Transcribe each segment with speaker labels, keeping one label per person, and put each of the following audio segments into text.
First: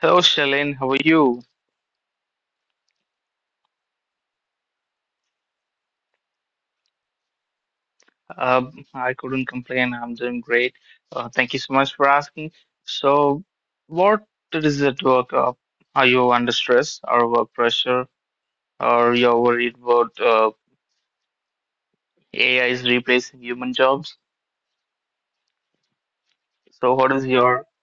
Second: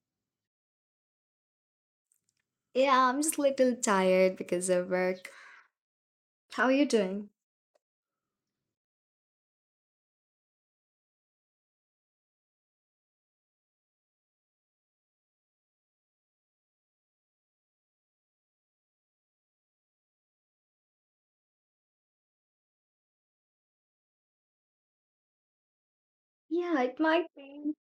Speaker 1: Hello, Shalin. How are you?
Speaker 2: Yeah, I'm just a little tired because of work. How are you doing?
Speaker 1: I couldn't complain. I'm doing great. Thank you so much for asking. So, what is it work of? Are you under stress or work pressure, or you're worried about AI is replacing human jobs?
Speaker 2: Yeah,
Speaker 1: So,
Speaker 2: it
Speaker 1: what is
Speaker 2: might
Speaker 1: your
Speaker 2: be.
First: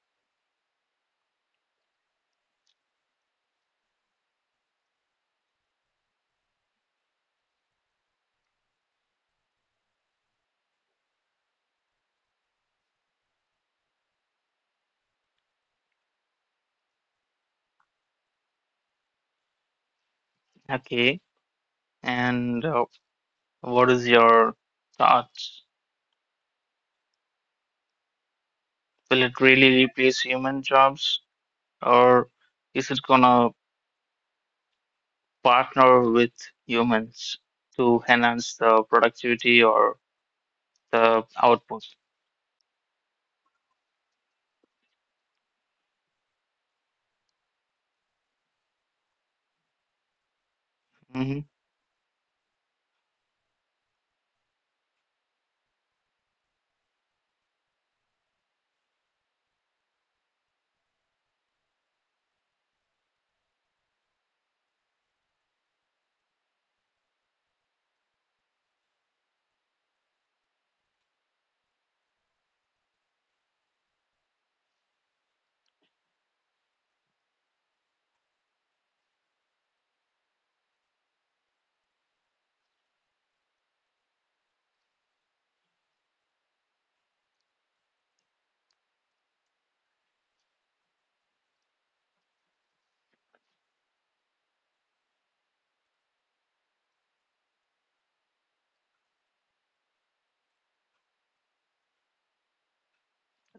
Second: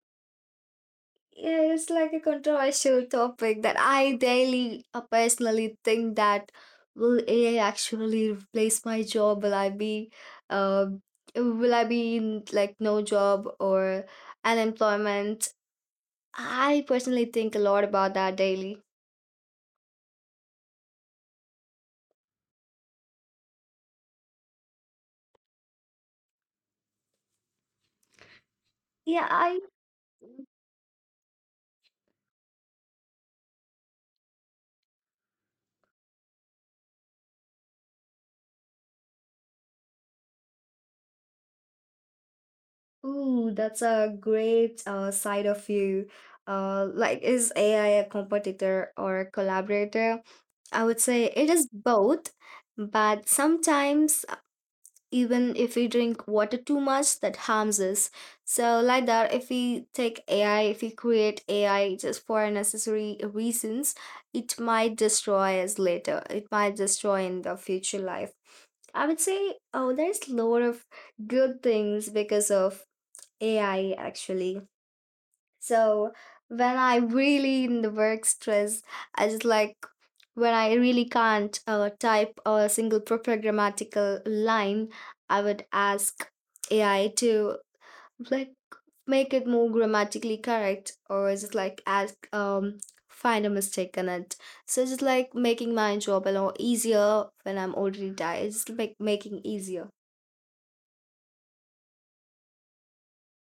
Speaker 2: Yeah, it's like a controversial topic that I daily personally think that will AI actually replace my job? Uh, will I be in like no job or unemployment? I personally think a lot about that daily.
Speaker 1: okay, and what is your thoughts? Will
Speaker 2: Yeah,
Speaker 1: it
Speaker 2: I
Speaker 1: really replace human jobs, or is it gonna partner with humans to enhance the productivity or the output.
Speaker 2: Ooh, that's a great side of you. Like, is AI a competitor or a collaborator? I would say
Speaker 1: Hmm
Speaker 2: it is both, but sometimes even if we drink water too much, that harms us. So, like that, if we take AI, if we create AI just for unnecessary reasons, it might destroy us later. It might destroy in the future life. I would say, oh, there's a lot of good things because of AI actually. So when I really in the work stress, I just like when I really can't type a single proper grammatical line, I would ask AI to like make it more grammatically correct or just like ask find a mistake in it. So just like making my job a lot easier when I'm already tired, just make making easier.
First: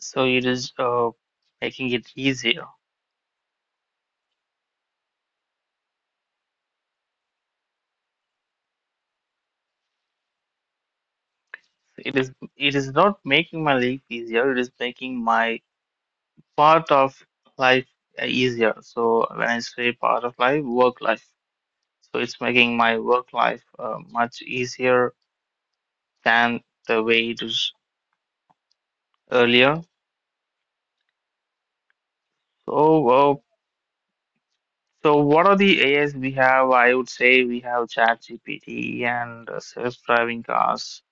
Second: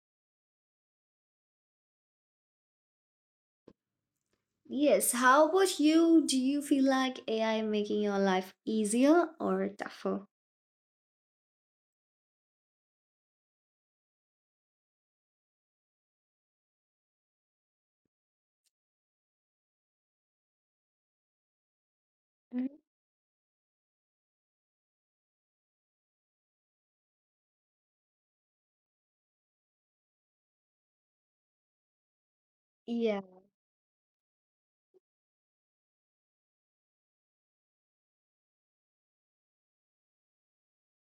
Speaker 1: So it is making it easier.
Speaker 2: Yes, how about you? Do you feel like AI making your life easier or tougher?
Speaker 1: It is not making my life easier. It is making my part of life easier. So when I say part of life, work life. So it's making
Speaker 2: Mhm.
Speaker 1: my work life much easier than the way it was earlier. So,
Speaker 2: Yeah,
Speaker 1: uh, so what are the AIs we have? I would say we have ChatGPT and self-driving cars,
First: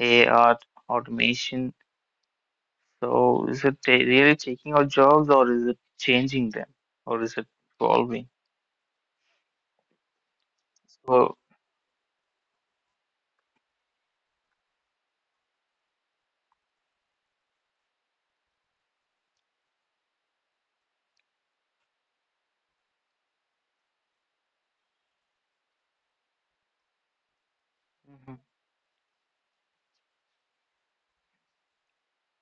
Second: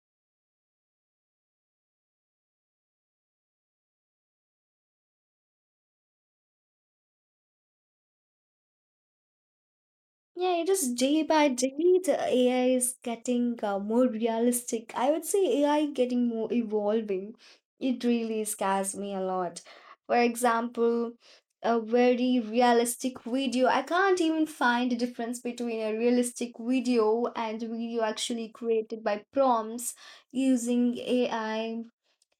Speaker 1: AR automation. So is it really taking our jobs or is it changing them or is it evolving?
Speaker 2: yeah, it is day
Speaker 1: So
Speaker 2: by day the AI is getting more realistic. I would say AI getting more evolving. It really scares me a lot. For example, a very realistic video. I can't even find a difference between a realistic video and video
Speaker 1: Mhm.
Speaker 2: actually created by prompts using AI.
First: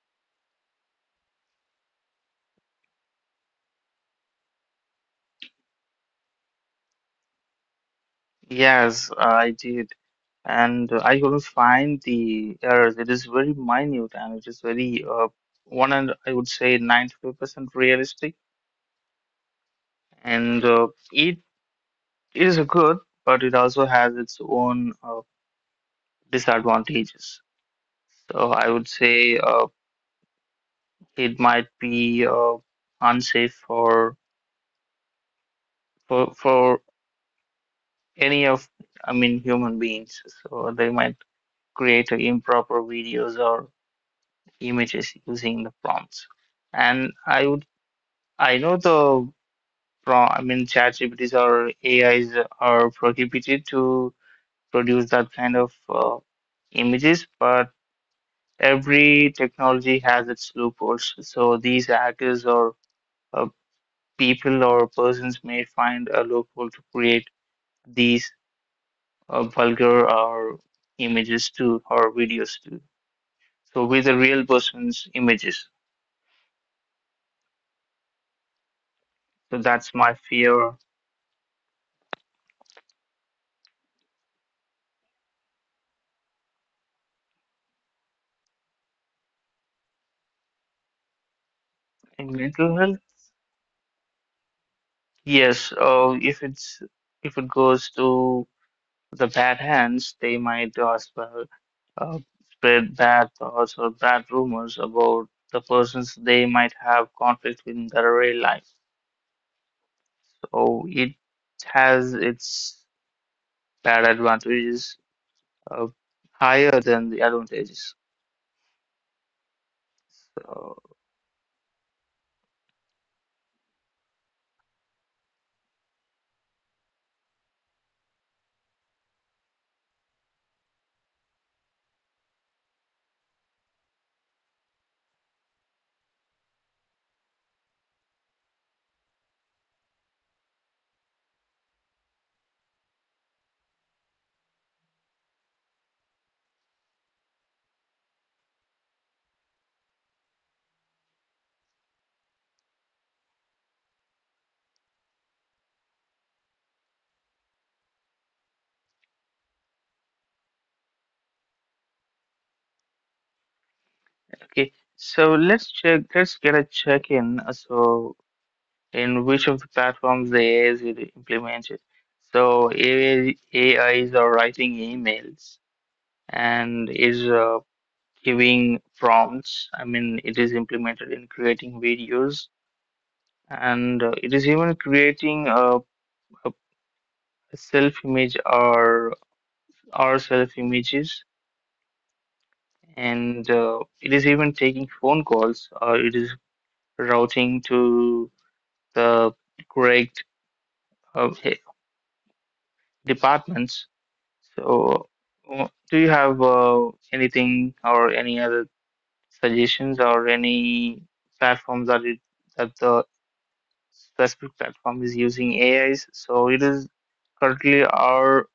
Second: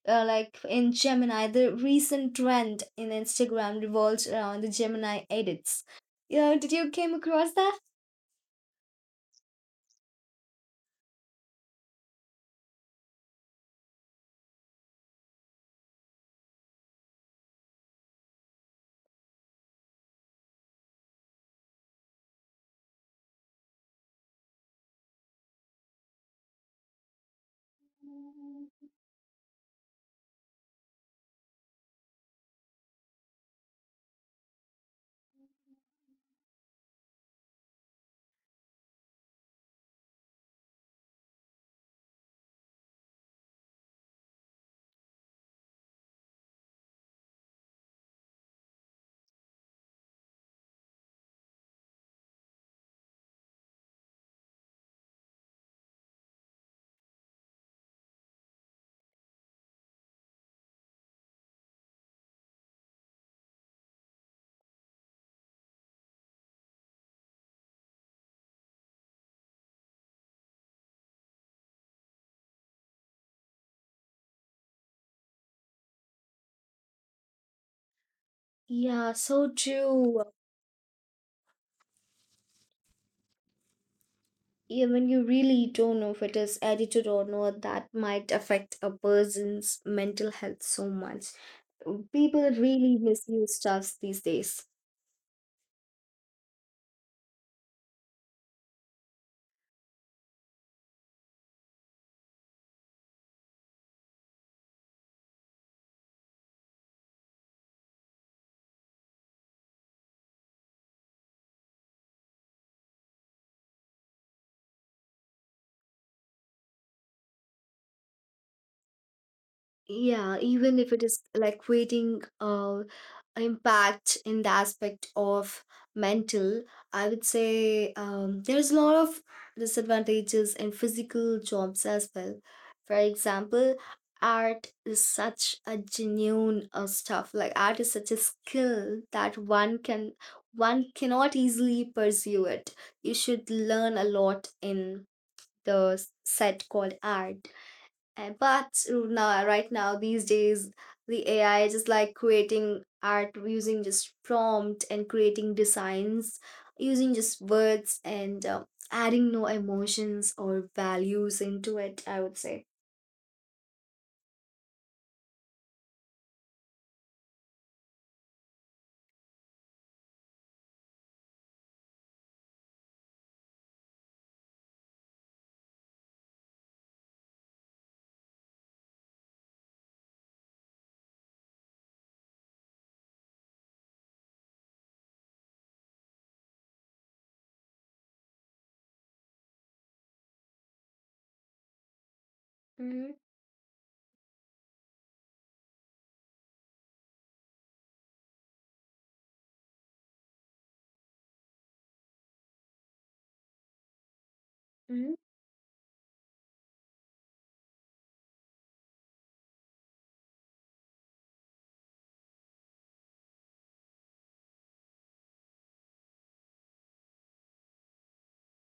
Speaker 2: Like in Gemini, the recent trend in Instagram revolves around the Gemini edits. Yeah, did you came across that?
Speaker 1: Yes, I did. And I couldn't find the errors. It is very minute and it is very one and I would say 95% realistic. And it is good, but it also has its own disadvantages. So I would say it might be unsafe for for any of I mean human beings. So they might create improper videos or images using the prompts. And I would I know the pro I mean ChatGPTs or AIs are prohibited to produce that kind of images, but every technology has its loopholes. So these hackers or uh, people or persons may find a loophole to create these vulgar or images too or videos too. So with the real person's images.
Speaker 2: Yeah, so
Speaker 1: So that's my
Speaker 2: true.
Speaker 1: fear
Speaker 2: Even you really don't know if it is edited or not, that might affect a person's mental health so much.
Speaker 1: in
Speaker 2: People
Speaker 1: mental
Speaker 2: really
Speaker 1: health.
Speaker 2: misuse stuff these days.
Speaker 1: Yes, if it's if it goes to the bad hands, they might as well uh, spread bad thoughts or bad rumors about the persons they might have conflict with in their real life. So it has its bad advantages uh, higher than the advantages.
Speaker 2: Yeah, even if
Speaker 1: So,
Speaker 2: it is like creating impact in the aspect of mental, I would say there's a lot of disadvantages in physical jobs as well. For example, art is such a genuine stuff. Like art is such a skill that one cannot easily pursue it. You should learn a lot in the set called art But now, right now, these days, the AI is just like creating art using just prompt and creating designs using just words and adding no emotions or values into it, I would say.
Speaker 1: okay, so let's check. Let's get a check in. So, in which of the platforms the AI is really implemented? So, AI, AIs are writing emails and is giving prompts. I mean, it is implemented in creating videos and it is even creating a self image or our self images
Speaker 2: Hmm.
Speaker 1: and it is even taking phone calls or it is routing to the correct uh, he- departments. So, do you have anything or any other suggestions or any platforms that it that the specific platform is using AIs? So it is currently our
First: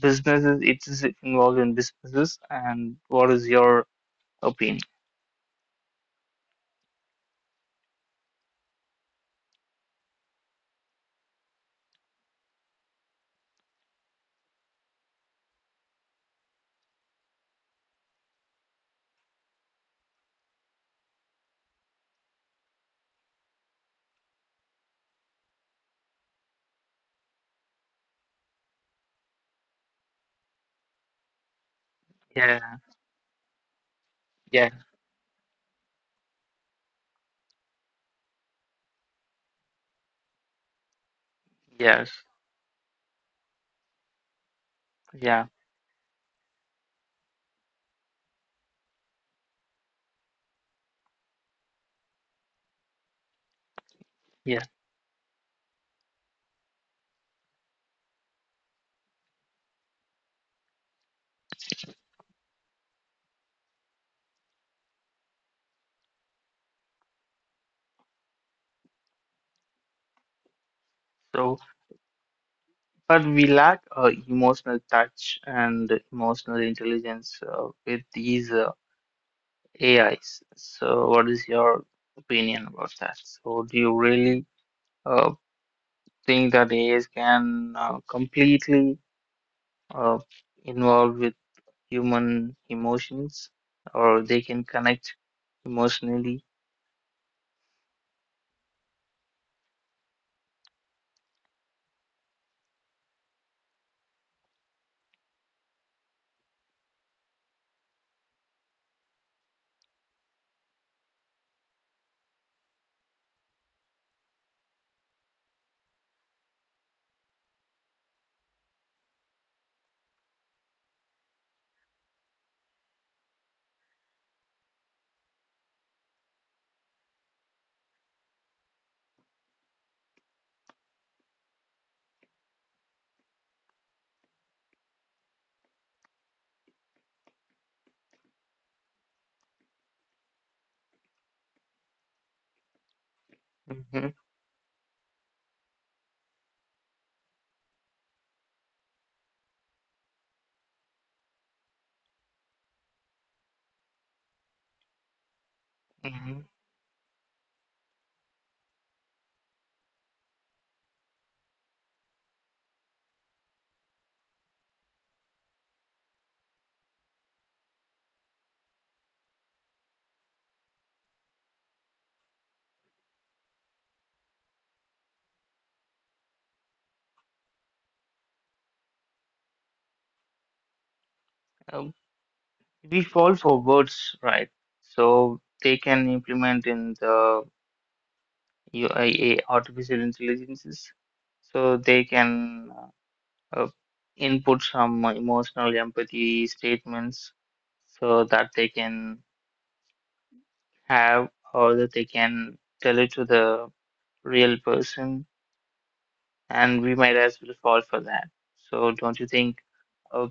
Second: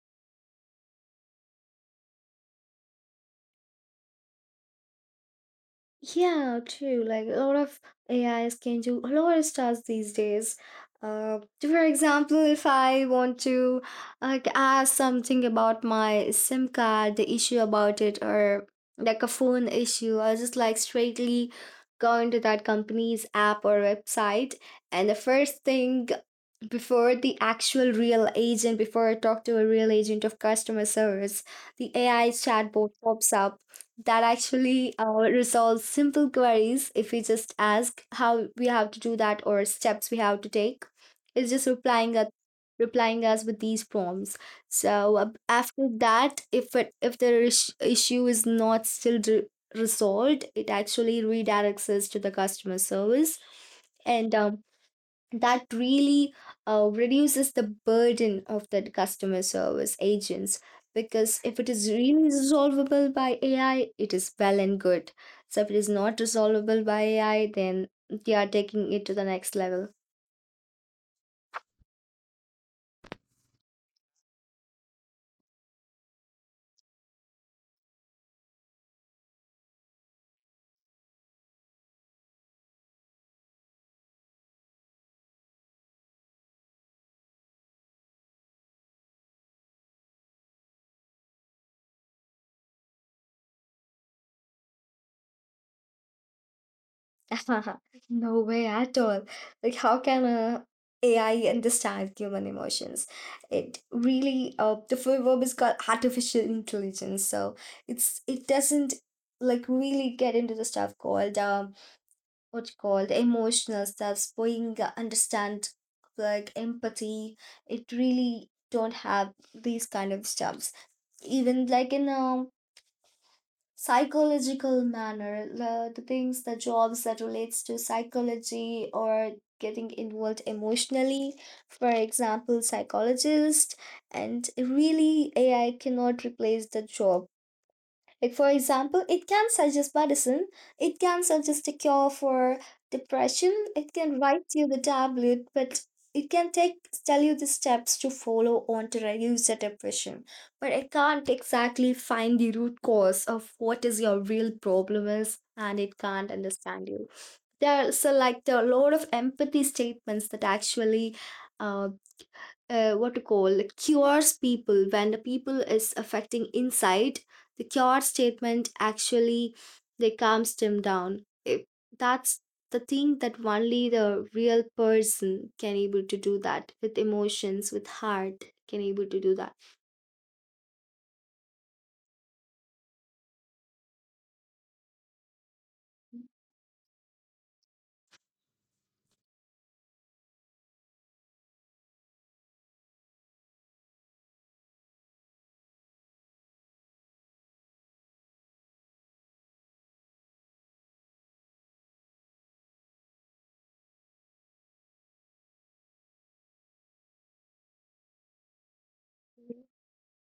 Speaker 1: businesses. It is involved in businesses, and what is your opinion?
Speaker 2: Yeah, true. Like a lot of AIs can do a lot of tasks these days. For example, if I want to like ask something about my SIM card, the issue about it, or like a phone issue, I just like straightly go into that company's app or website, and the first thing before the actual real agent, before I talk to a real agent of customer service, the AI
Speaker 1: Yeah,
Speaker 2: chatbot pops up that
Speaker 1: yeah,
Speaker 2: actually resolves simple queries. If we just ask how we have to do that or steps we have to take, it's just
Speaker 1: yes,
Speaker 2: replying us with these prompts. So
Speaker 1: yeah.
Speaker 2: after that, if it if the issue is not still resolved, it actually redirects us to the customer service, and
Speaker 1: Yeah.
Speaker 2: that really reduces the burden of the customer service agents, because if it is really resolvable by AI, it is well and good. So if it is not resolvable by AI, then they are taking it to the next level.
Speaker 1: So, but we lack emotional touch and emotional intelligence with these AIs. So, what is your opinion about that? So, do you really uh, think that AIs can completely uh, involve with human emotions, or they can connect emotionally?
Speaker 2: No way at all. Like how can a AI understand human emotions? It really the full verb is called artificial intelligence. So it doesn't like really get into the stuff called what's called emotional selves being understand like empathy. It really don't have these kind of stuffs, even like in a psychological manner. The things, the jobs that relates to psychology or getting involved emotionally, for example psychologist, and really AI cannot replace the job. Like, for example, it can suggest medicine, it can suggest a cure for depression, it
Speaker 1: Hmm
Speaker 2: can write you the tablet, but it can take tell you the steps to follow on to reduce the depression. But it can't exactly find the root cause of what is your real problem is, and it can't
Speaker 1: hmm
Speaker 2: understand you. There's a, like there are a lot of empathy statements that actually uh what to call cures people when the people is affecting inside. The cure statement actually, they calms them down, that's the thing that only the real person can able to do that, with emotions, with heart, can able to do that.
Speaker 1: Um, we fall for words, right? So they can implement in the UIA artificial intelligences so they can uh, input some emotional empathy statements so that they can have or that they can tell it to the real person and we might as well fall for that so don't you think uh,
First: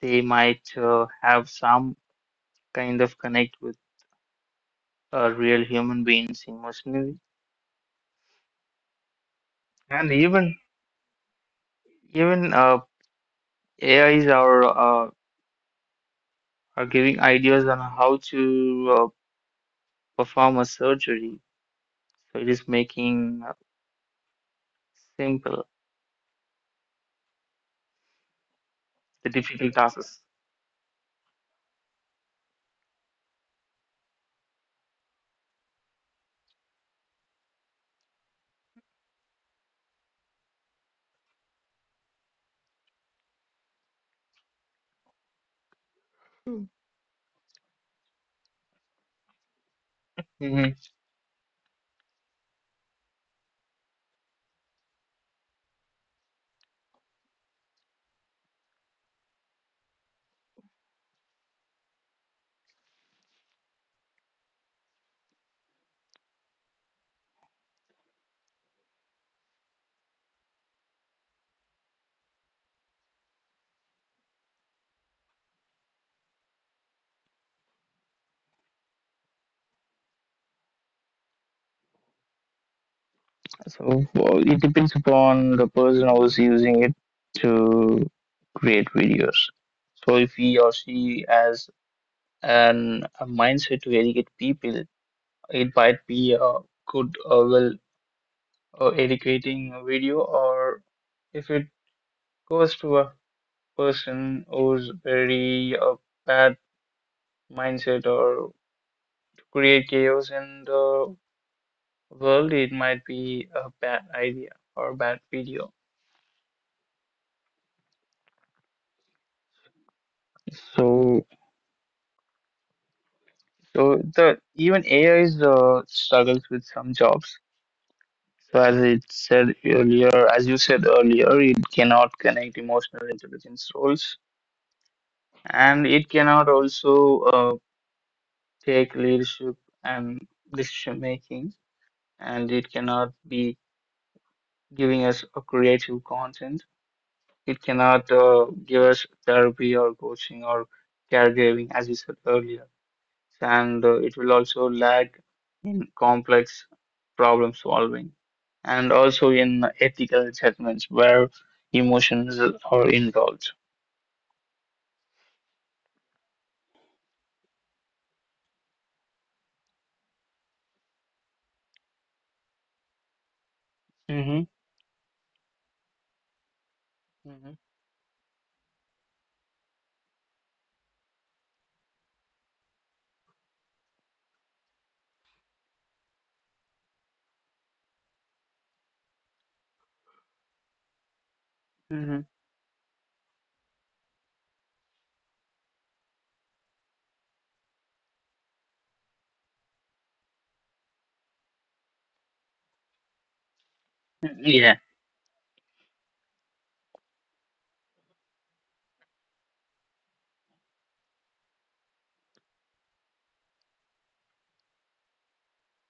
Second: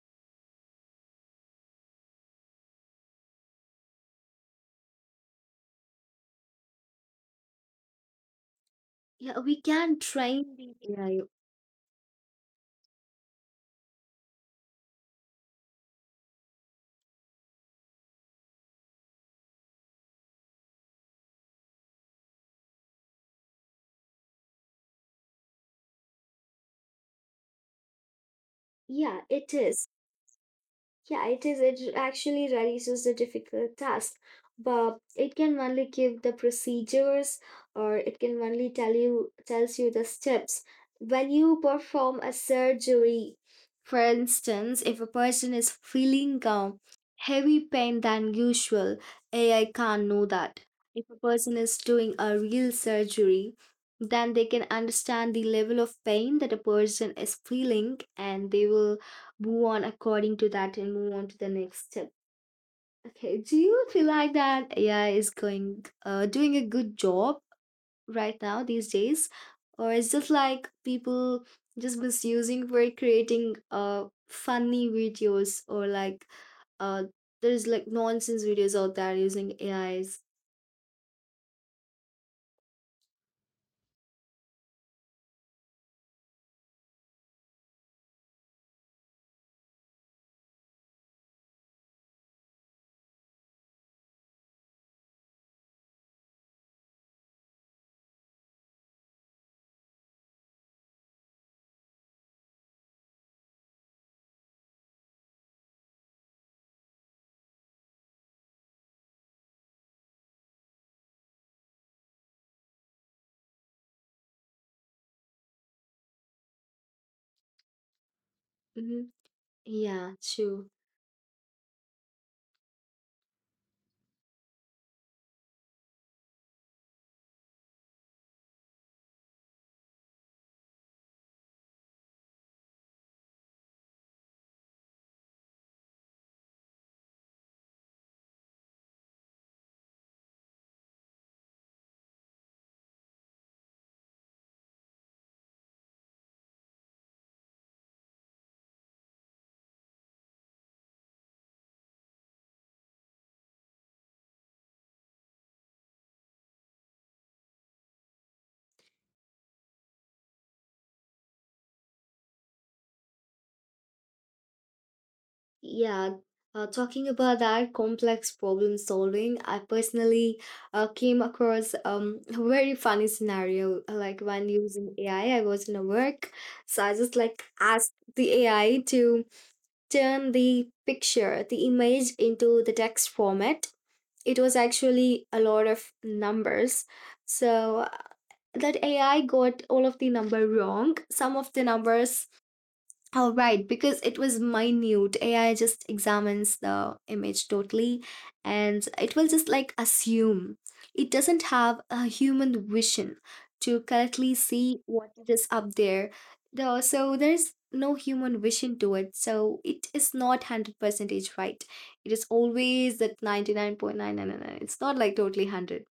Speaker 1: they might have some kind of connect with real human beings emotionally
Speaker 2: Yeah, we can
Speaker 1: and
Speaker 2: train
Speaker 1: even
Speaker 2: the AI.
Speaker 1: even A is are or giving ideas on how to perform a surgery. So it is making simple
Speaker 2: Yeah,
Speaker 1: the
Speaker 2: it
Speaker 1: difficult
Speaker 2: is.
Speaker 1: tasks.
Speaker 2: Yeah, it is. It actually reduces the difficult task, but it can only give the procedures, or it can only tells you the steps. When you perform a surgery, for instance, if a person is feeling
Speaker 1: Mm.
Speaker 2: heavy pain than usual, AI can't know that.
Speaker 1: hmm
Speaker 2: If a person is doing a real surgery, then they can understand the level of pain that a person is feeling, and they will move on according to that and move on to the next step. Okay, do you feel like that AI is going doing a good job right now these days, or is just like people just misusing for creating funny videos, or like uh there's like nonsense videos out there using AIs?
Speaker 1: So well, it depends upon the person who's using it to create videos. So if he or she has an a mindset to educate people, it might be a good well educating video, or if it goes to a person who's very bad mindset or to create chaos in the world, it might be a bad idea or a bad video.
Speaker 2: Mm-hmm. Yeah, true.
Speaker 1: So, so the even AI is struggles with some jobs. So as it said earlier, as you said earlier, it cannot connect emotional intelligence roles, and it cannot also take leadership and decision making, and it cannot be giving us a creative content. It cannot give us therapy or coaching or caregiving, as we said earlier. And it will also lag in complex problem solving and also in ethical judgments where emotions are involved.
Speaker 2: Yeah, talking about that complex problem solving, I personally came across a very funny scenario. Like
Speaker 1: Hmm
Speaker 2: when using AI, I was in a work, so I just like
Speaker 1: hmm
Speaker 2: asked the AI to turn the picture, the image into the text format. It was actually a lot of numbers. So that AI got all of the number wrong. Some of the
Speaker 1: hmm
Speaker 2: numbers oh, right, because it was minute. AI just examines the image totally and it will just like assume. It doesn't have a human vision to correctly
Speaker 1: Yeah,
Speaker 2: see what it is up there. Though, so there's no human vision to it. So it is not 100% right. It is always that 99.999. It's not like totally 100.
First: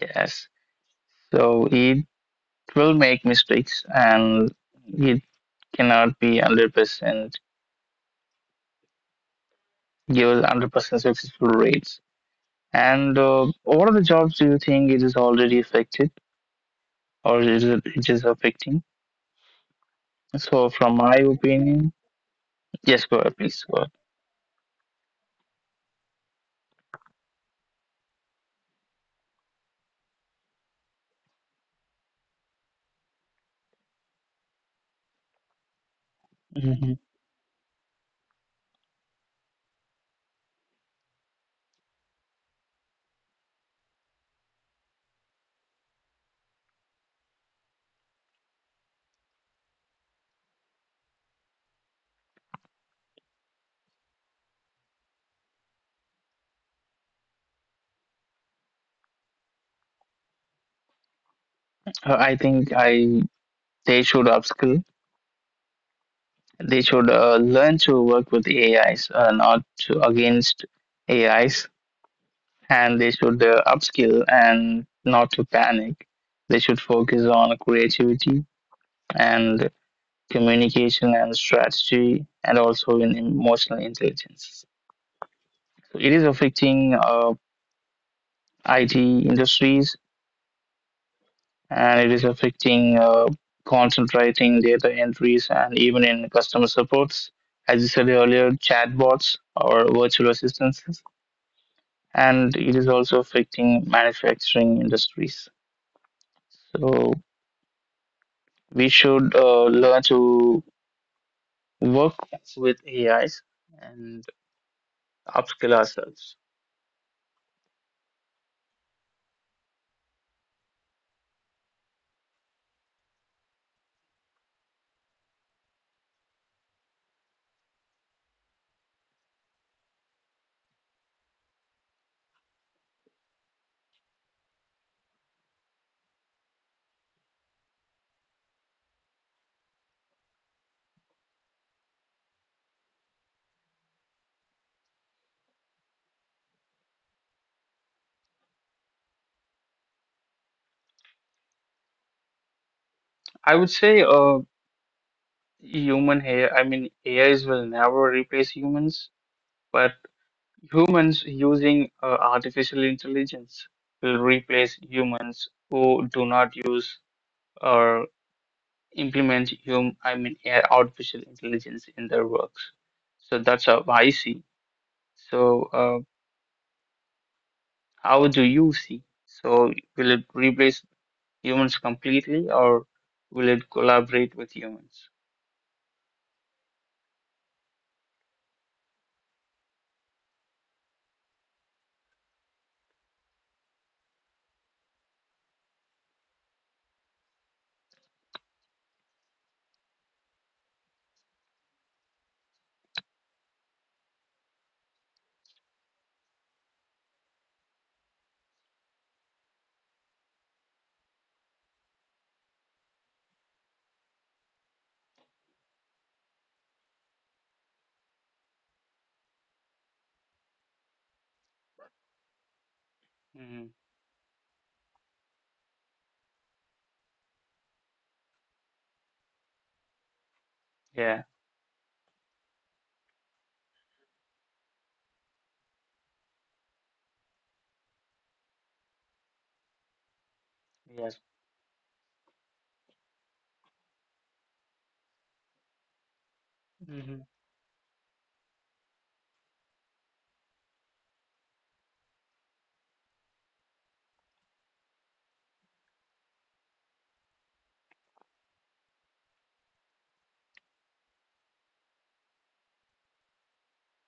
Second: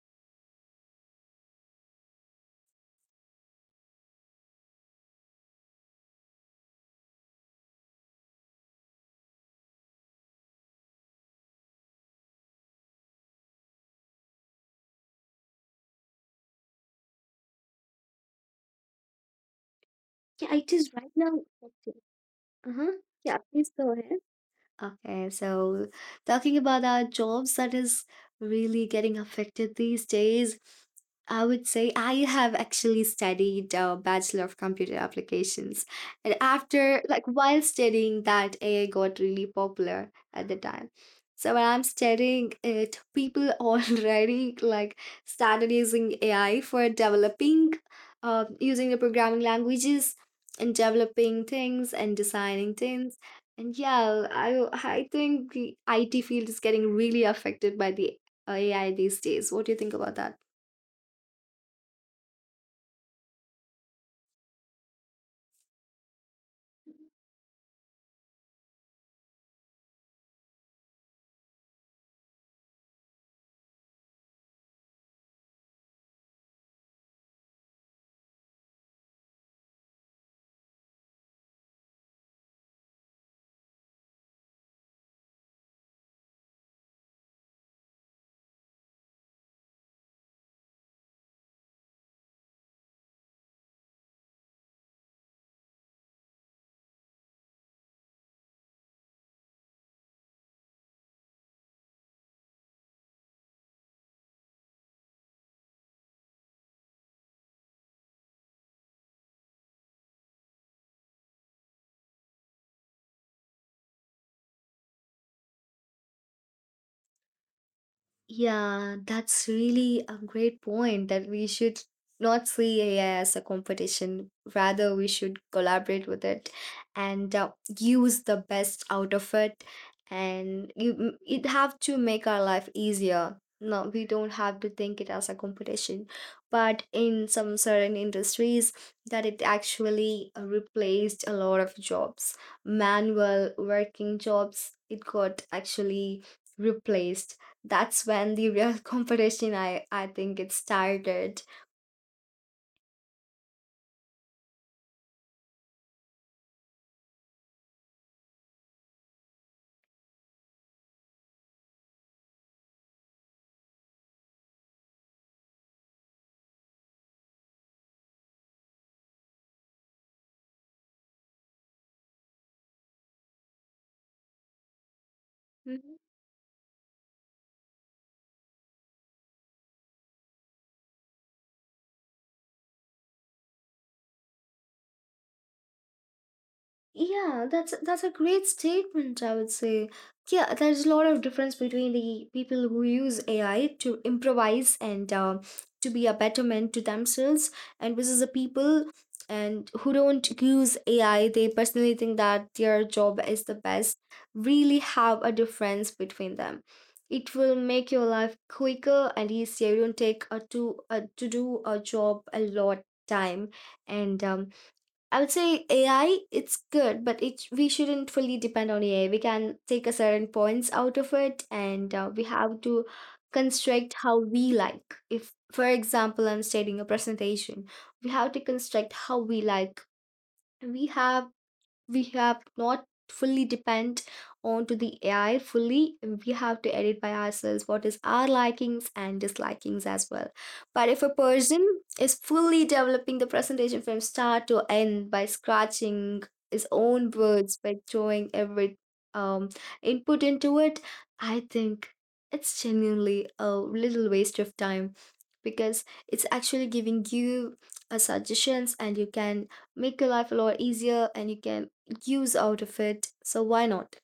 Speaker 1: yes. So it will make mistakes and it cannot be 100% give us 100% successful rates. And what are the jobs do you think it is already affected or is it, it is affecting?
Speaker 2: Yeah,
Speaker 1: So,
Speaker 2: it is
Speaker 1: from
Speaker 2: right
Speaker 1: my
Speaker 2: now.
Speaker 1: opinion,
Speaker 2: Okay. Uh-huh.
Speaker 1: yes, go ahead,
Speaker 2: Yeah,
Speaker 1: please
Speaker 2: please
Speaker 1: go
Speaker 2: go ahead. Okay, so talking about our jobs that is really getting affected these days, I would say I have actually studied Bachelor of Computer Applications. And
Speaker 1: ahead. Hmm
Speaker 2: after, like, while studying that, AI got really popular at the time. So when I'm studying it, people already like started using AI for developing, using the programming languages and developing things and designing things. And yeah, I think the IT field is getting really affected by the AI these days. What do you think about that?
Speaker 1: I think I they should upskill. They should learn to work with AIs, not to, against AIs, and they should upskill and not to panic. They should focus on creativity and communication and strategy, and also in emotional intelligence. It is affecting IT industries and it is affecting concentrating data entries and even in customer supports. As you said earlier, chatbots or virtual assistants, and it is also affecting manufacturing industries. So we should learn to work with AIs and upskill ourselves.
Speaker 2: Yeah, that's really a great point that we should not see AI as a competition. Rather, we should collaborate with it and use the best out of it. And you, it have to make our life easier. No, we don't have to think it as a competition, but in some certain industries, that it actually replaced a lot of jobs, manual working jobs. It got actually replaced. That's when the real competition I think it started.
Speaker 1: I would say human AI, I mean, AIs will never replace humans, but humans using artificial intelligence will replace humans who do not use or implement hum I mean AI artificial intelligence in their works. So that's how I see. So
Speaker 2: Mhm.
Speaker 1: how do you see? So will it replace humans completely or will it collaborate with humans?
Speaker 2: Yeah, that's a great statement, I would say. Yeah, there's a lot of difference between the people who use AI to improvise and to be a betterment to themselves, and versus the people and who don't use AI. They personally think that their job is the best. Really have a difference between them. It will make your life quicker and easier. You don't take a to do a job a lot time, and I would say AI, it's good, but it we shouldn't fully depend on AI. We can take a certain points out of it, and we have to
Speaker 1: Mm,
Speaker 2: construct how we like. If, for example, I'm stating a presentation, we have to construct how we like. We
Speaker 1: yeah,
Speaker 2: have we have not fully depend on to the AI fully. We have to edit by ourselves what is our likings and dislikings as well. But if a
Speaker 1: yes,
Speaker 2: person is fully developing the presentation from start to end by scratching his own
Speaker 1: hmm
Speaker 2: words, by throwing every um, input into it, I think it's genuinely a little waste of time, because it's actually giving you suggestions and you can make your life a lot easier, and you can use out of it. So why not?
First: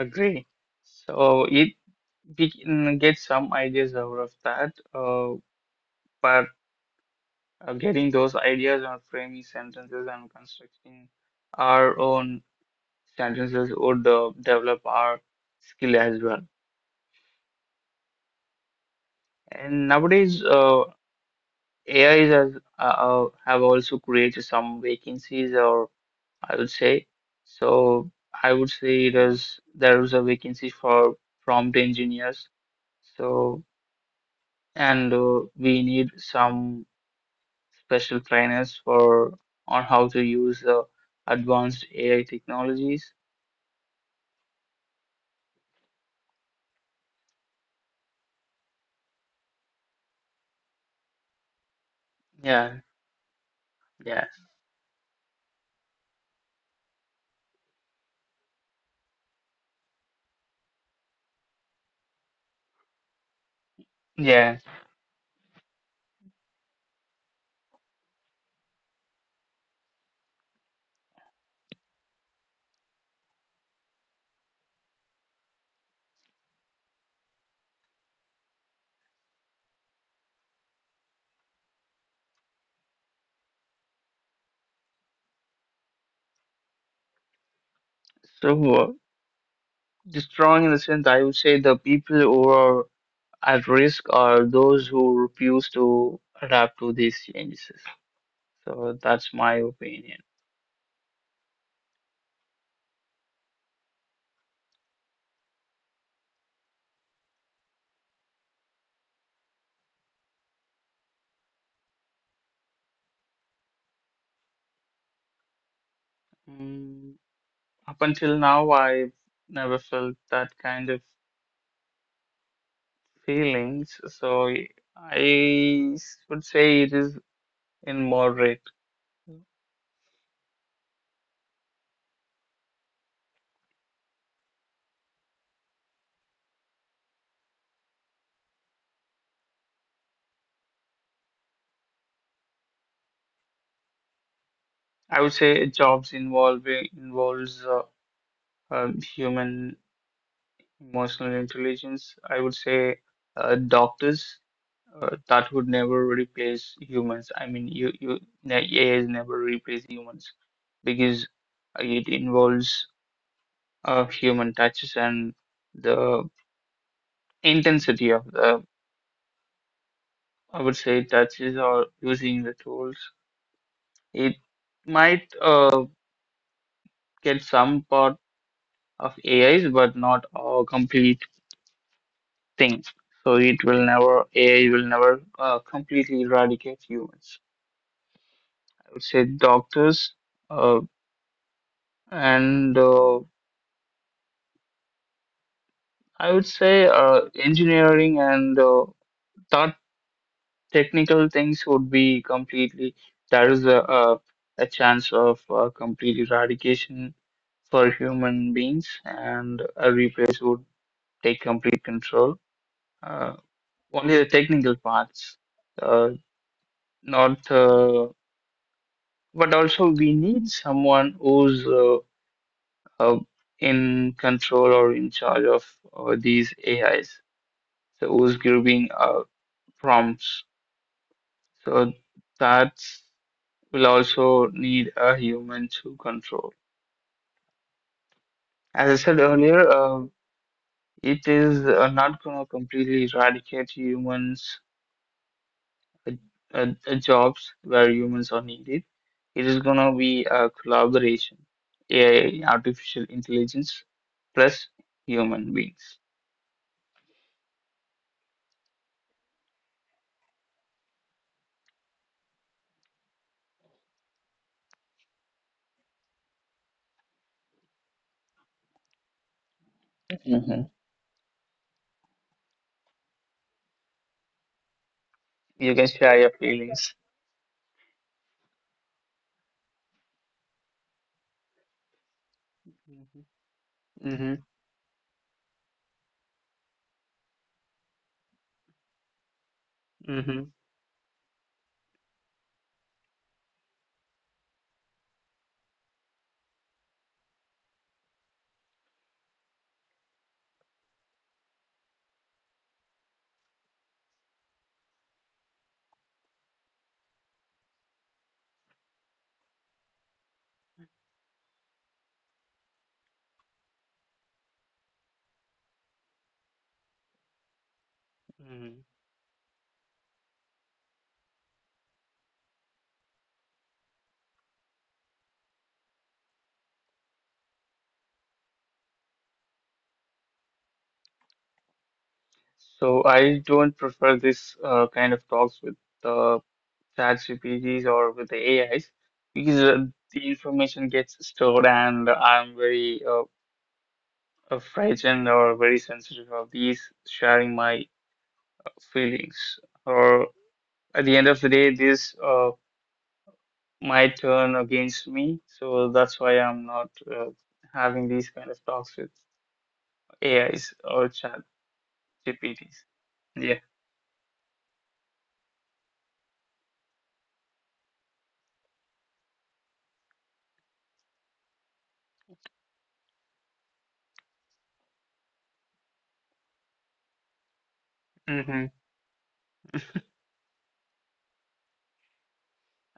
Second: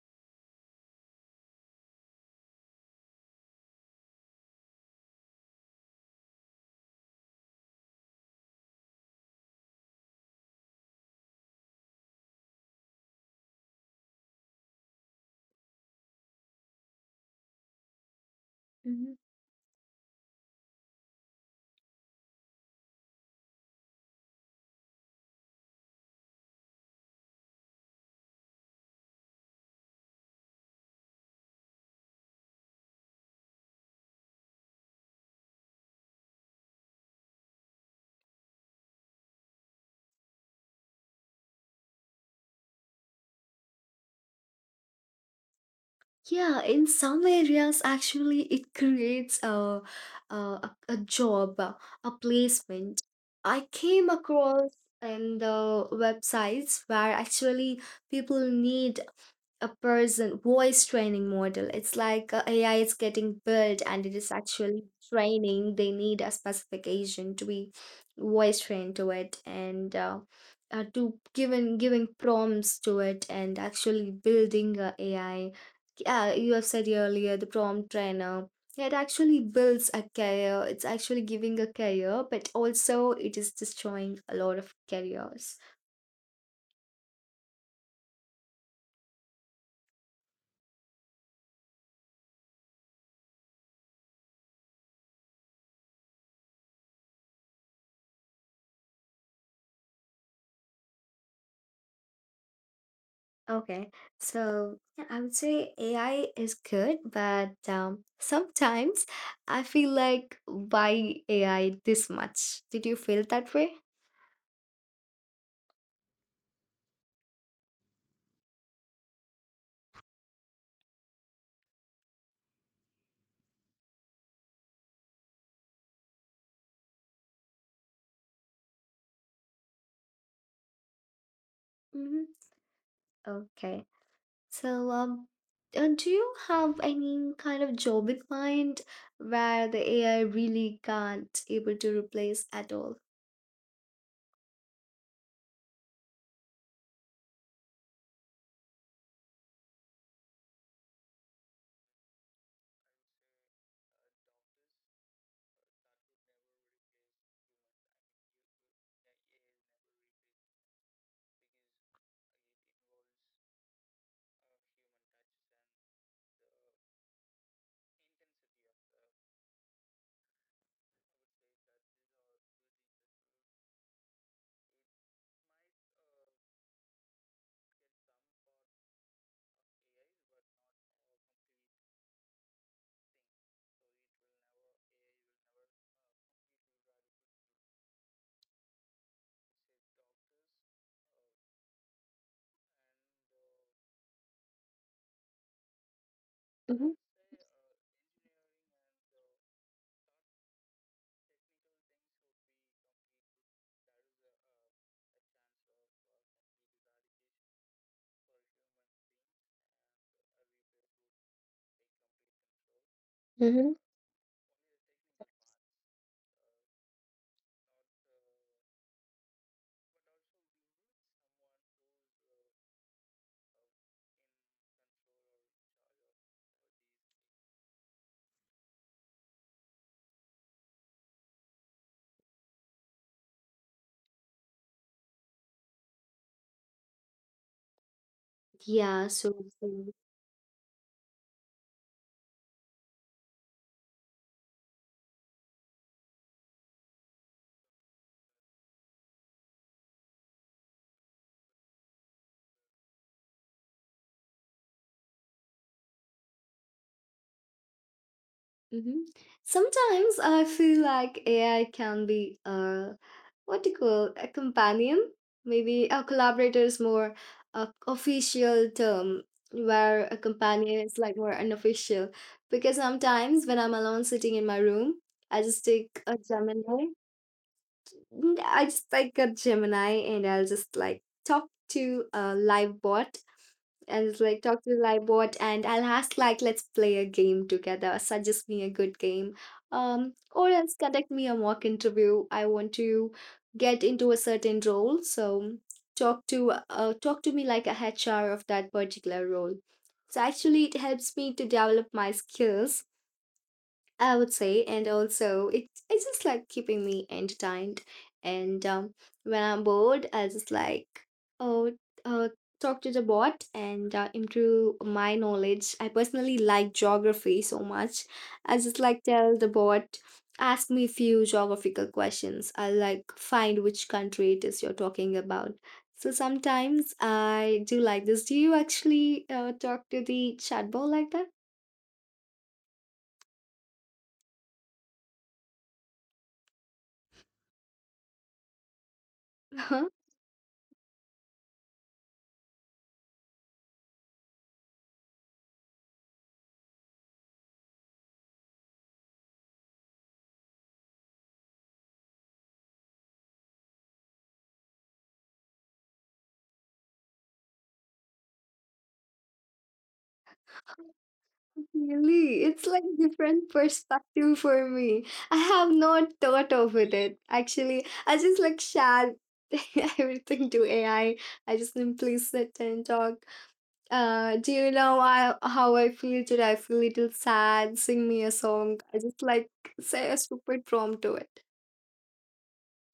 Speaker 1: agree. So it we can get some ideas out of that. But getting those ideas and framing sentences and constructing our own sentences would develop our skill as well.
Speaker 2: Mhm.
Speaker 1: And nowadays, AIs has, have also created some vacancies, or I would say, so I would say there is a vacancy for prompt engineers. So and we need some special trainers for on how to use advanced AI technologies.
Speaker 2: Yeah, in some areas, actually, it creates a job, a
Speaker 1: Yeah,
Speaker 2: placement. I came
Speaker 1: yeah,
Speaker 2: across in the websites where actually people need a person voice training model. It's like AI is getting built, and it is
Speaker 1: yeah.
Speaker 2: actually training. They need a specification to be voice trained to it, and to given giving prompts to it and actually building a AI. Yeah, you have said earlier, the prompt trainer. Yeah, it actually builds a career. It's actually giving a career, but also it is destroying a lot of careers.
Speaker 1: So, strong in the sense, I would say the people who are at risk are those who refuse to adapt to these changes. So that's my opinion.
Speaker 2: Okay, so yeah, I would say AI is good, but sometimes I feel like, why AI this much? Did you feel that way?
Speaker 1: Mm, up until now, I've never felt that kind of feelings. So I would say it is in moderate.
Speaker 2: Mm-hmm. Okay, so do you have any kind of job in mind where the AI really can't able to replace at all?
Speaker 1: I would say jobs involving involves human emotional intelligence, I would say doctors that would never replace humans. I mean, AI never replace humans because it involves human touches and the intensity of the, I would say, touches or using the tools. It might get some part of AIs, but not a complete thing. So it will never, AI will never completely eradicate humans. Would say doctors, uh, and I would say
Speaker 2: Hmm.
Speaker 1: engineering and that technical things would be completely, there is a chance of complete eradication for human beings, and a replace would take complete control. Uh,
Speaker 2: Hmm.
Speaker 1: Only the technical parts, uh, not, but also we need someone who's uh, in control or in charge of these AIs. So who's giving prompts. So that will also need a human to control. As I
Speaker 2: Yeah,
Speaker 1: said
Speaker 2: so
Speaker 1: earlier,
Speaker 2: so
Speaker 1: it is not going to completely eradicate humans' uh, jobs where humans are needed. It is going to be a collaboration, AI, artificial intelligence plus human beings.
Speaker 2: hmm. Sometimes I feel like AI can be what do you call, a companion? Maybe a collaborator is more a official term, where a
Speaker 1: Mhm.
Speaker 2: companion is like more unofficial. Because sometimes when I'm alone sitting in my room, I just
Speaker 1: You can
Speaker 2: take a
Speaker 1: share your
Speaker 2: Gemini.
Speaker 1: feelings.
Speaker 2: Mm, I just like a Gemini, and I'll just like talk to a live bot, and it's
Speaker 1: Mm-hmm.
Speaker 2: like talk to the live bot and I'll ask like, let's play a game together. Suggest me a good game. Um,
Speaker 1: Mm-hmm.
Speaker 2: or else conduct me a mock interview. I want to get into a certain role. So talk to me like a H R of that particular role. So actually it helps me to develop my skills, I would say, and also it's just like keeping me entertained. And when I'm bored, I just like, oh uh, talk to the bot and improve my knowledge. I personally like geography so much. I just
Speaker 1: hmm
Speaker 2: like tell the bot, ask me few geographical questions. I like find which country it is you're talking about. So sometimes I do like this. Do you actually talk to the chatbot like that?
Speaker 1: So I don't prefer this kind of talks with the chat GPTs or with the AIs because the information gets stored and I'm very frightened or very sensitive of these sharing my feelings. Or at the end of the day, this might turn against me. So that's why I'm not having these kind of talks with AIs or chat
Speaker 2: Really, it's
Speaker 1: GPTs.
Speaker 2: like different
Speaker 1: Yeah.
Speaker 2: perspective for me. I have not thought of it actually. I just like share everything to AI. I just simply sit and talk. Do you know I, how I feel today? I feel a little sad. Sing me a
Speaker 1: Mhm.
Speaker 2: song. I just like say a stupid prompt to it.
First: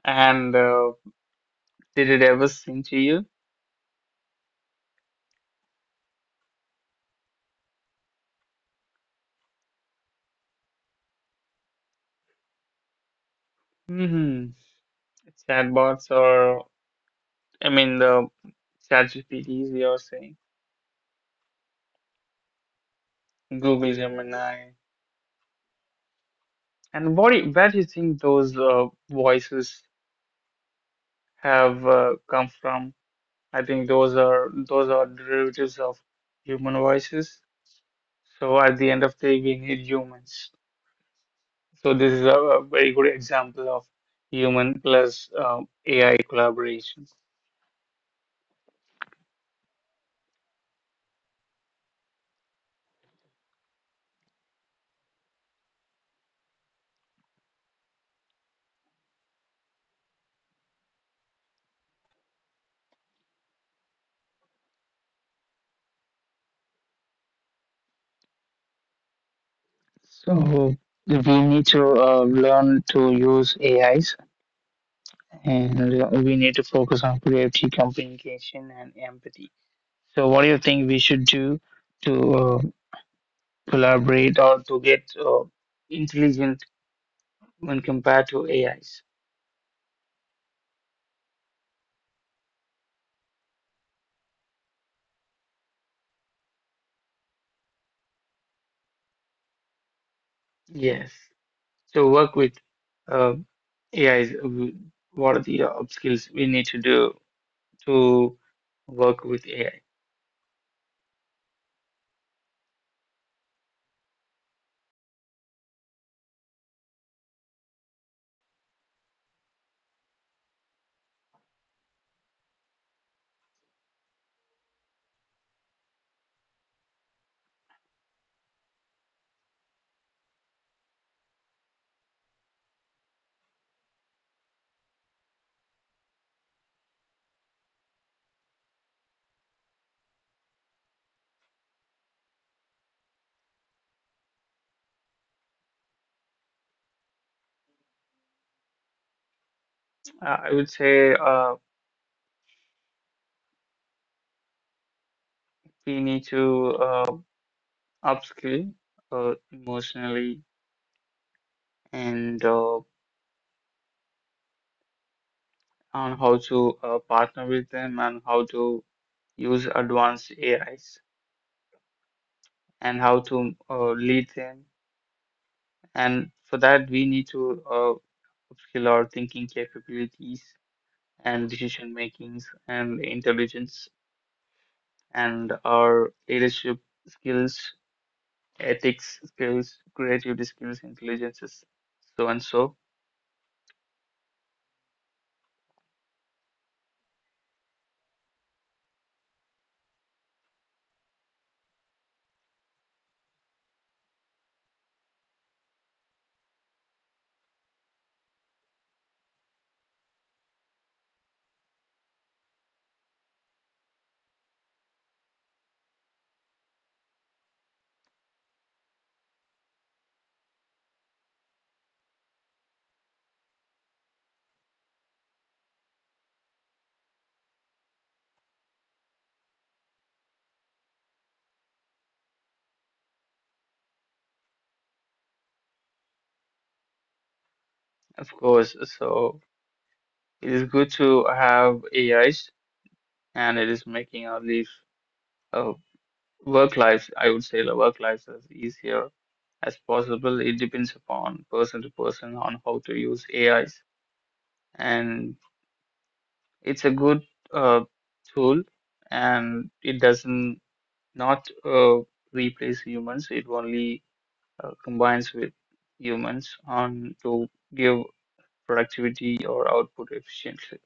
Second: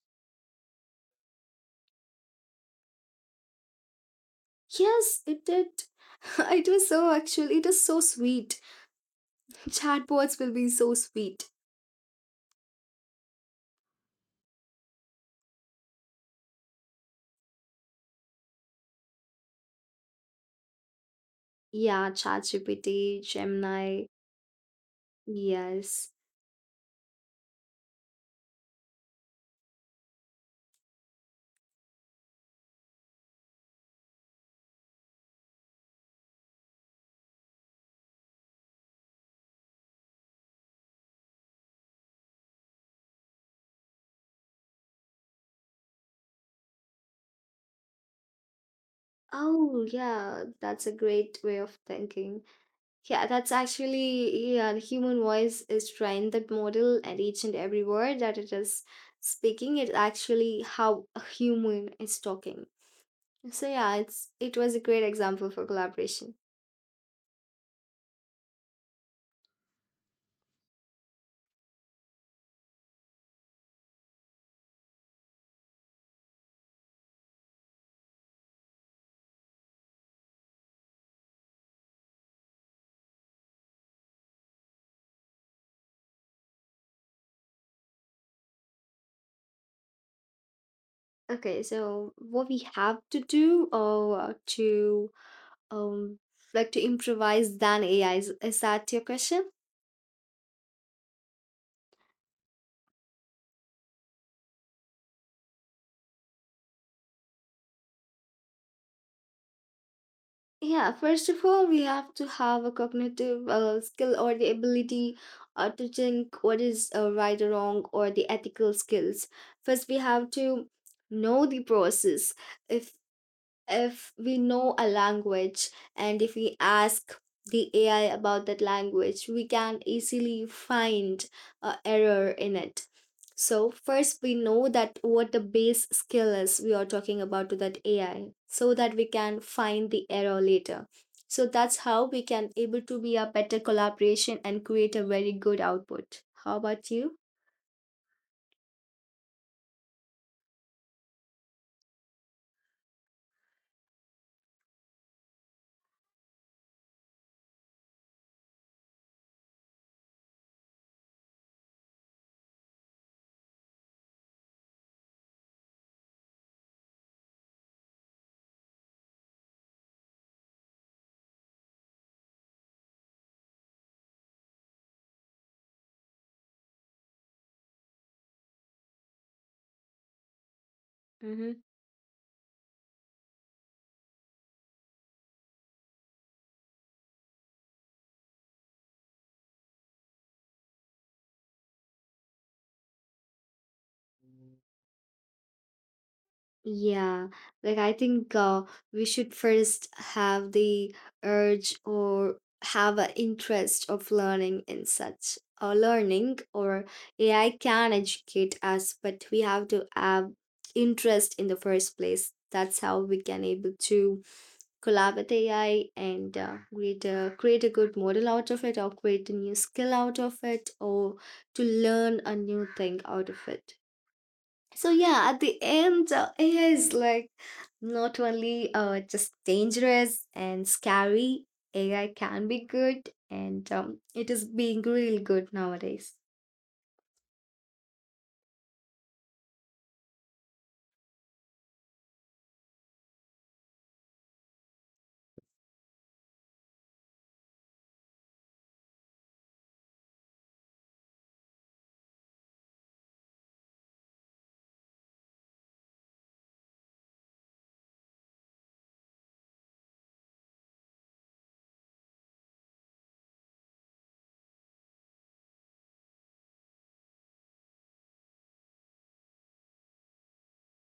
Speaker 1: And did it ever sing to you?
Speaker 2: Yes, it did. It was so actually. It is so sweet. Chatbots will be so sweet.
Speaker 1: Hmm Chatbots or, I mean, the ChatGPTs you're saying,
Speaker 2: Yeah, ChatGPT,
Speaker 1: Google
Speaker 2: Gemini.
Speaker 1: Gemini.
Speaker 2: Yes.
Speaker 1: And what do where do you think those voices have come from? I think those are derivatives of human voices. So at the end of the day, we need humans. So this is a very good example of human plus AI collaboration.
Speaker 2: Oh, yeah, that's a great way of thinking. Yeah, that's actually, yeah, the human voice is trying that model, and each and every word that it is speaking, it's actually how a human is talking. So yeah, it was a great example for collaboration.
Speaker 1: So we need to learn to use AIs and we need to focus on creativity, communication, and empathy. So, what do you think we should do to collaborate or to get intelligent when compared to AIs?
Speaker 2: Okay, so what we have to do, or to um like to improvise than AI is that your question?
Speaker 1: Yes. So, work with uh, AIs. What are the skills we need to do to work with AI?
Speaker 2: Yeah, first of all, we have to have a cognitive skill or the ability to think what is right or wrong, or the ethical skills. First, we have to know the process. If if we know a language, and if we ask the AI about that language, we can easily find a error in it. So first we know that what the base skill is we are talking about to that AI, so that we can find the error later. So that's how we can able to be a better collaboration and create a very good output. How about you?
Speaker 1: I would say we need to. uh, Upskill emotionally and on how to partner with them and how to use advanced AIs and how to lead them. And for that, we need to upskill our thinking capabilities and decision makings and intelligence and our leadership skills, ethics skills, creativity skills, intelligences, so and so.
Speaker 2: Yeah, like I think we should first have the urge, or have an interest of learning in such learning or AI can educate us, but we have to have interest in the first place. That's how we can able to collab with AI, and create a good model out of it, or create a new skill out of it, or to learn a new thing out of it. So yeah, at the end, AI is like not only just dangerous and scary. AI can be good, and it is being really good nowadays.
Speaker 1: Of course, so it is good to have AIs, and it is making our life, uh, work lives, I would say, the work lives as easier as possible. It depends upon person to person on how to use AIs, and it's a good uh, tool, and it doesn't not replace humans. It only combines with humans on to give productivity or output efficiently.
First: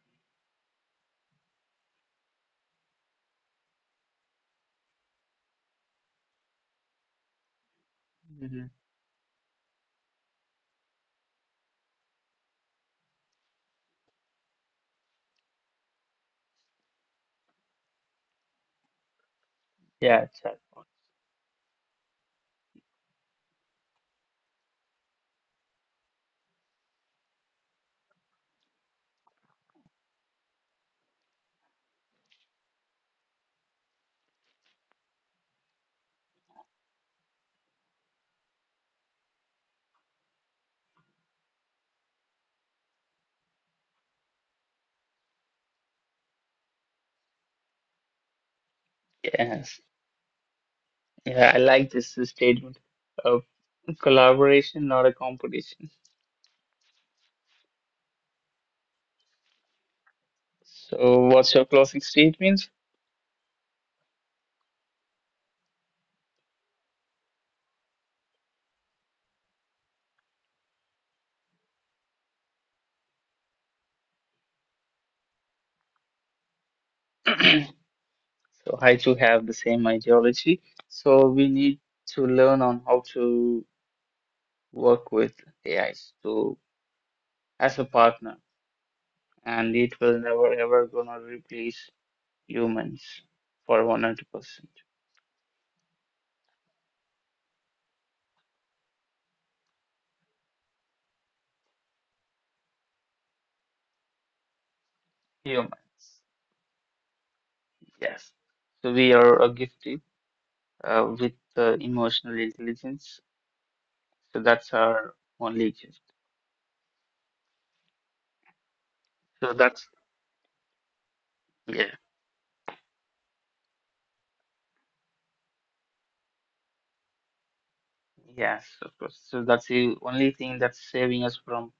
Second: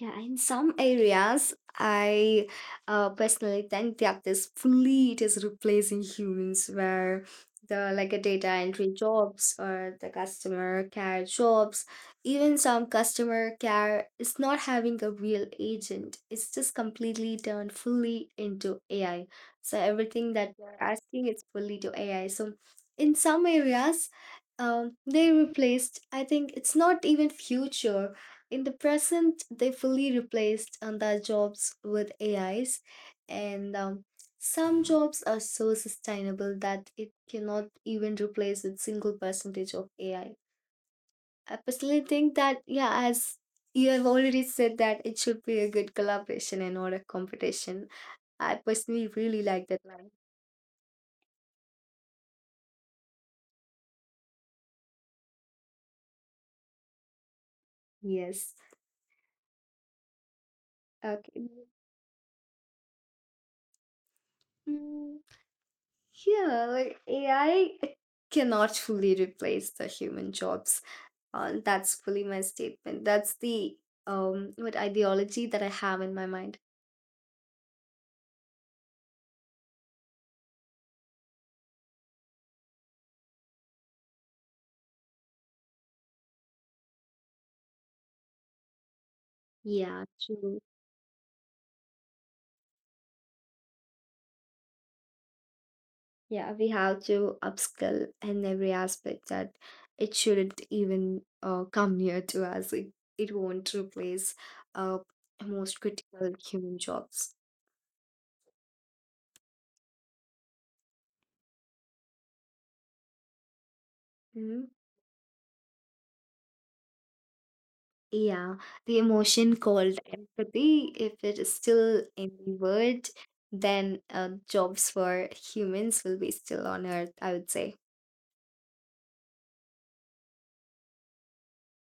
Speaker 2: Yeah, in some areas, I personally think that this fully it is replacing humans, where the like a data
Speaker 1: Mhm.
Speaker 2: entry jobs or the customer care jobs. Even some customer care is not having a real agent. It's just completely turned fully into AI. So
Speaker 1: Yeah,
Speaker 2: everything that you're
Speaker 1: chatbot.
Speaker 2: asking is fully to AI. So in some areas, they replaced. I think it's not even future, in the present, they fully replaced their jobs with AIs, and some jobs are so sustainable that it cannot even replace with single percentage of AI. I personally think that yeah, as you have already said, that it should be a good collaboration and not a competition. I personally really like that
Speaker 1: Yes.
Speaker 2: line.
Speaker 1: Yeah, I like this statement. Uh, Collaboration, not a competition.
Speaker 2: Yes.
Speaker 1: So,
Speaker 2: Okay.
Speaker 1: what's your closing statement?
Speaker 2: Mm, yeah, like AI cannot fully replace the human jobs. That's fully my statement. That's the what ideology that I have in my mind.
Speaker 1: So, I too have the same ideology. So, we need to learn on how to work with AI to as a partner, and it
Speaker 2: Yeah,
Speaker 1: will never
Speaker 2: true.
Speaker 1: ever gonna replace humans for 100%.
Speaker 2: Yeah, we have to upskill in every aspect, that it shouldn't even come near to us. It won't replace uh most
Speaker 1: Humans,
Speaker 2: critical human jobs.
Speaker 1: yes. So, we are gifted with emotional intelligence. So,
Speaker 2: Hmm.
Speaker 1: that's our only
Speaker 2: Yeah, the
Speaker 1: so
Speaker 2: emotion
Speaker 1: that's
Speaker 2: called empathy, if it is
Speaker 1: yeah,
Speaker 2: still in the word, then jobs for humans will be still on earth, I would say.
Speaker 1: yes, of course. So that's the only thing that's saving us from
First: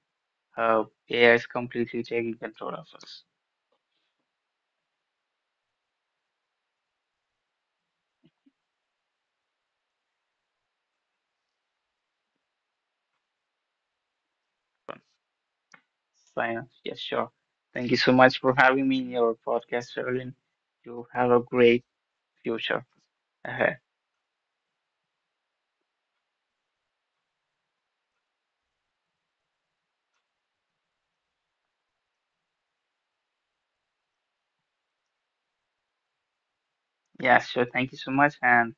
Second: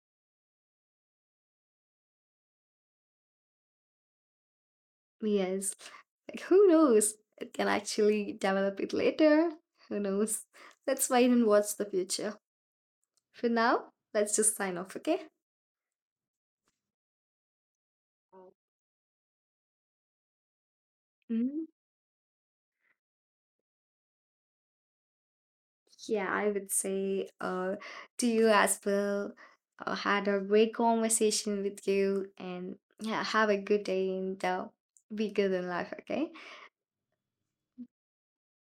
Speaker 1: AI is completely taking control of us.
Speaker 2: Yes. Like, who knows? It can actually develop it later. Who knows? Let's wait and watch the future. For now, let's just sign off, okay?
Speaker 1: Fine. Yes, sure. Thank you so much for having me in your podcast, Sherilyn. You have a
Speaker 2: Mm,
Speaker 1: great future ahead.
Speaker 2: yeah, I would say to you as well. Had a great conversation with you, and yeah, have a good day, and be good in life, okay?
Speaker 1: Yeah, sure. Thank you so much and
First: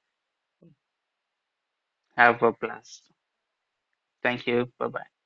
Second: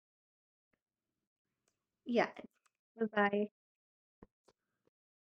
Speaker 2: Yeah,
Speaker 1: have a
Speaker 2: bye
Speaker 1: blast.
Speaker 2: bye.
Speaker 1: Thank you. Bye bye.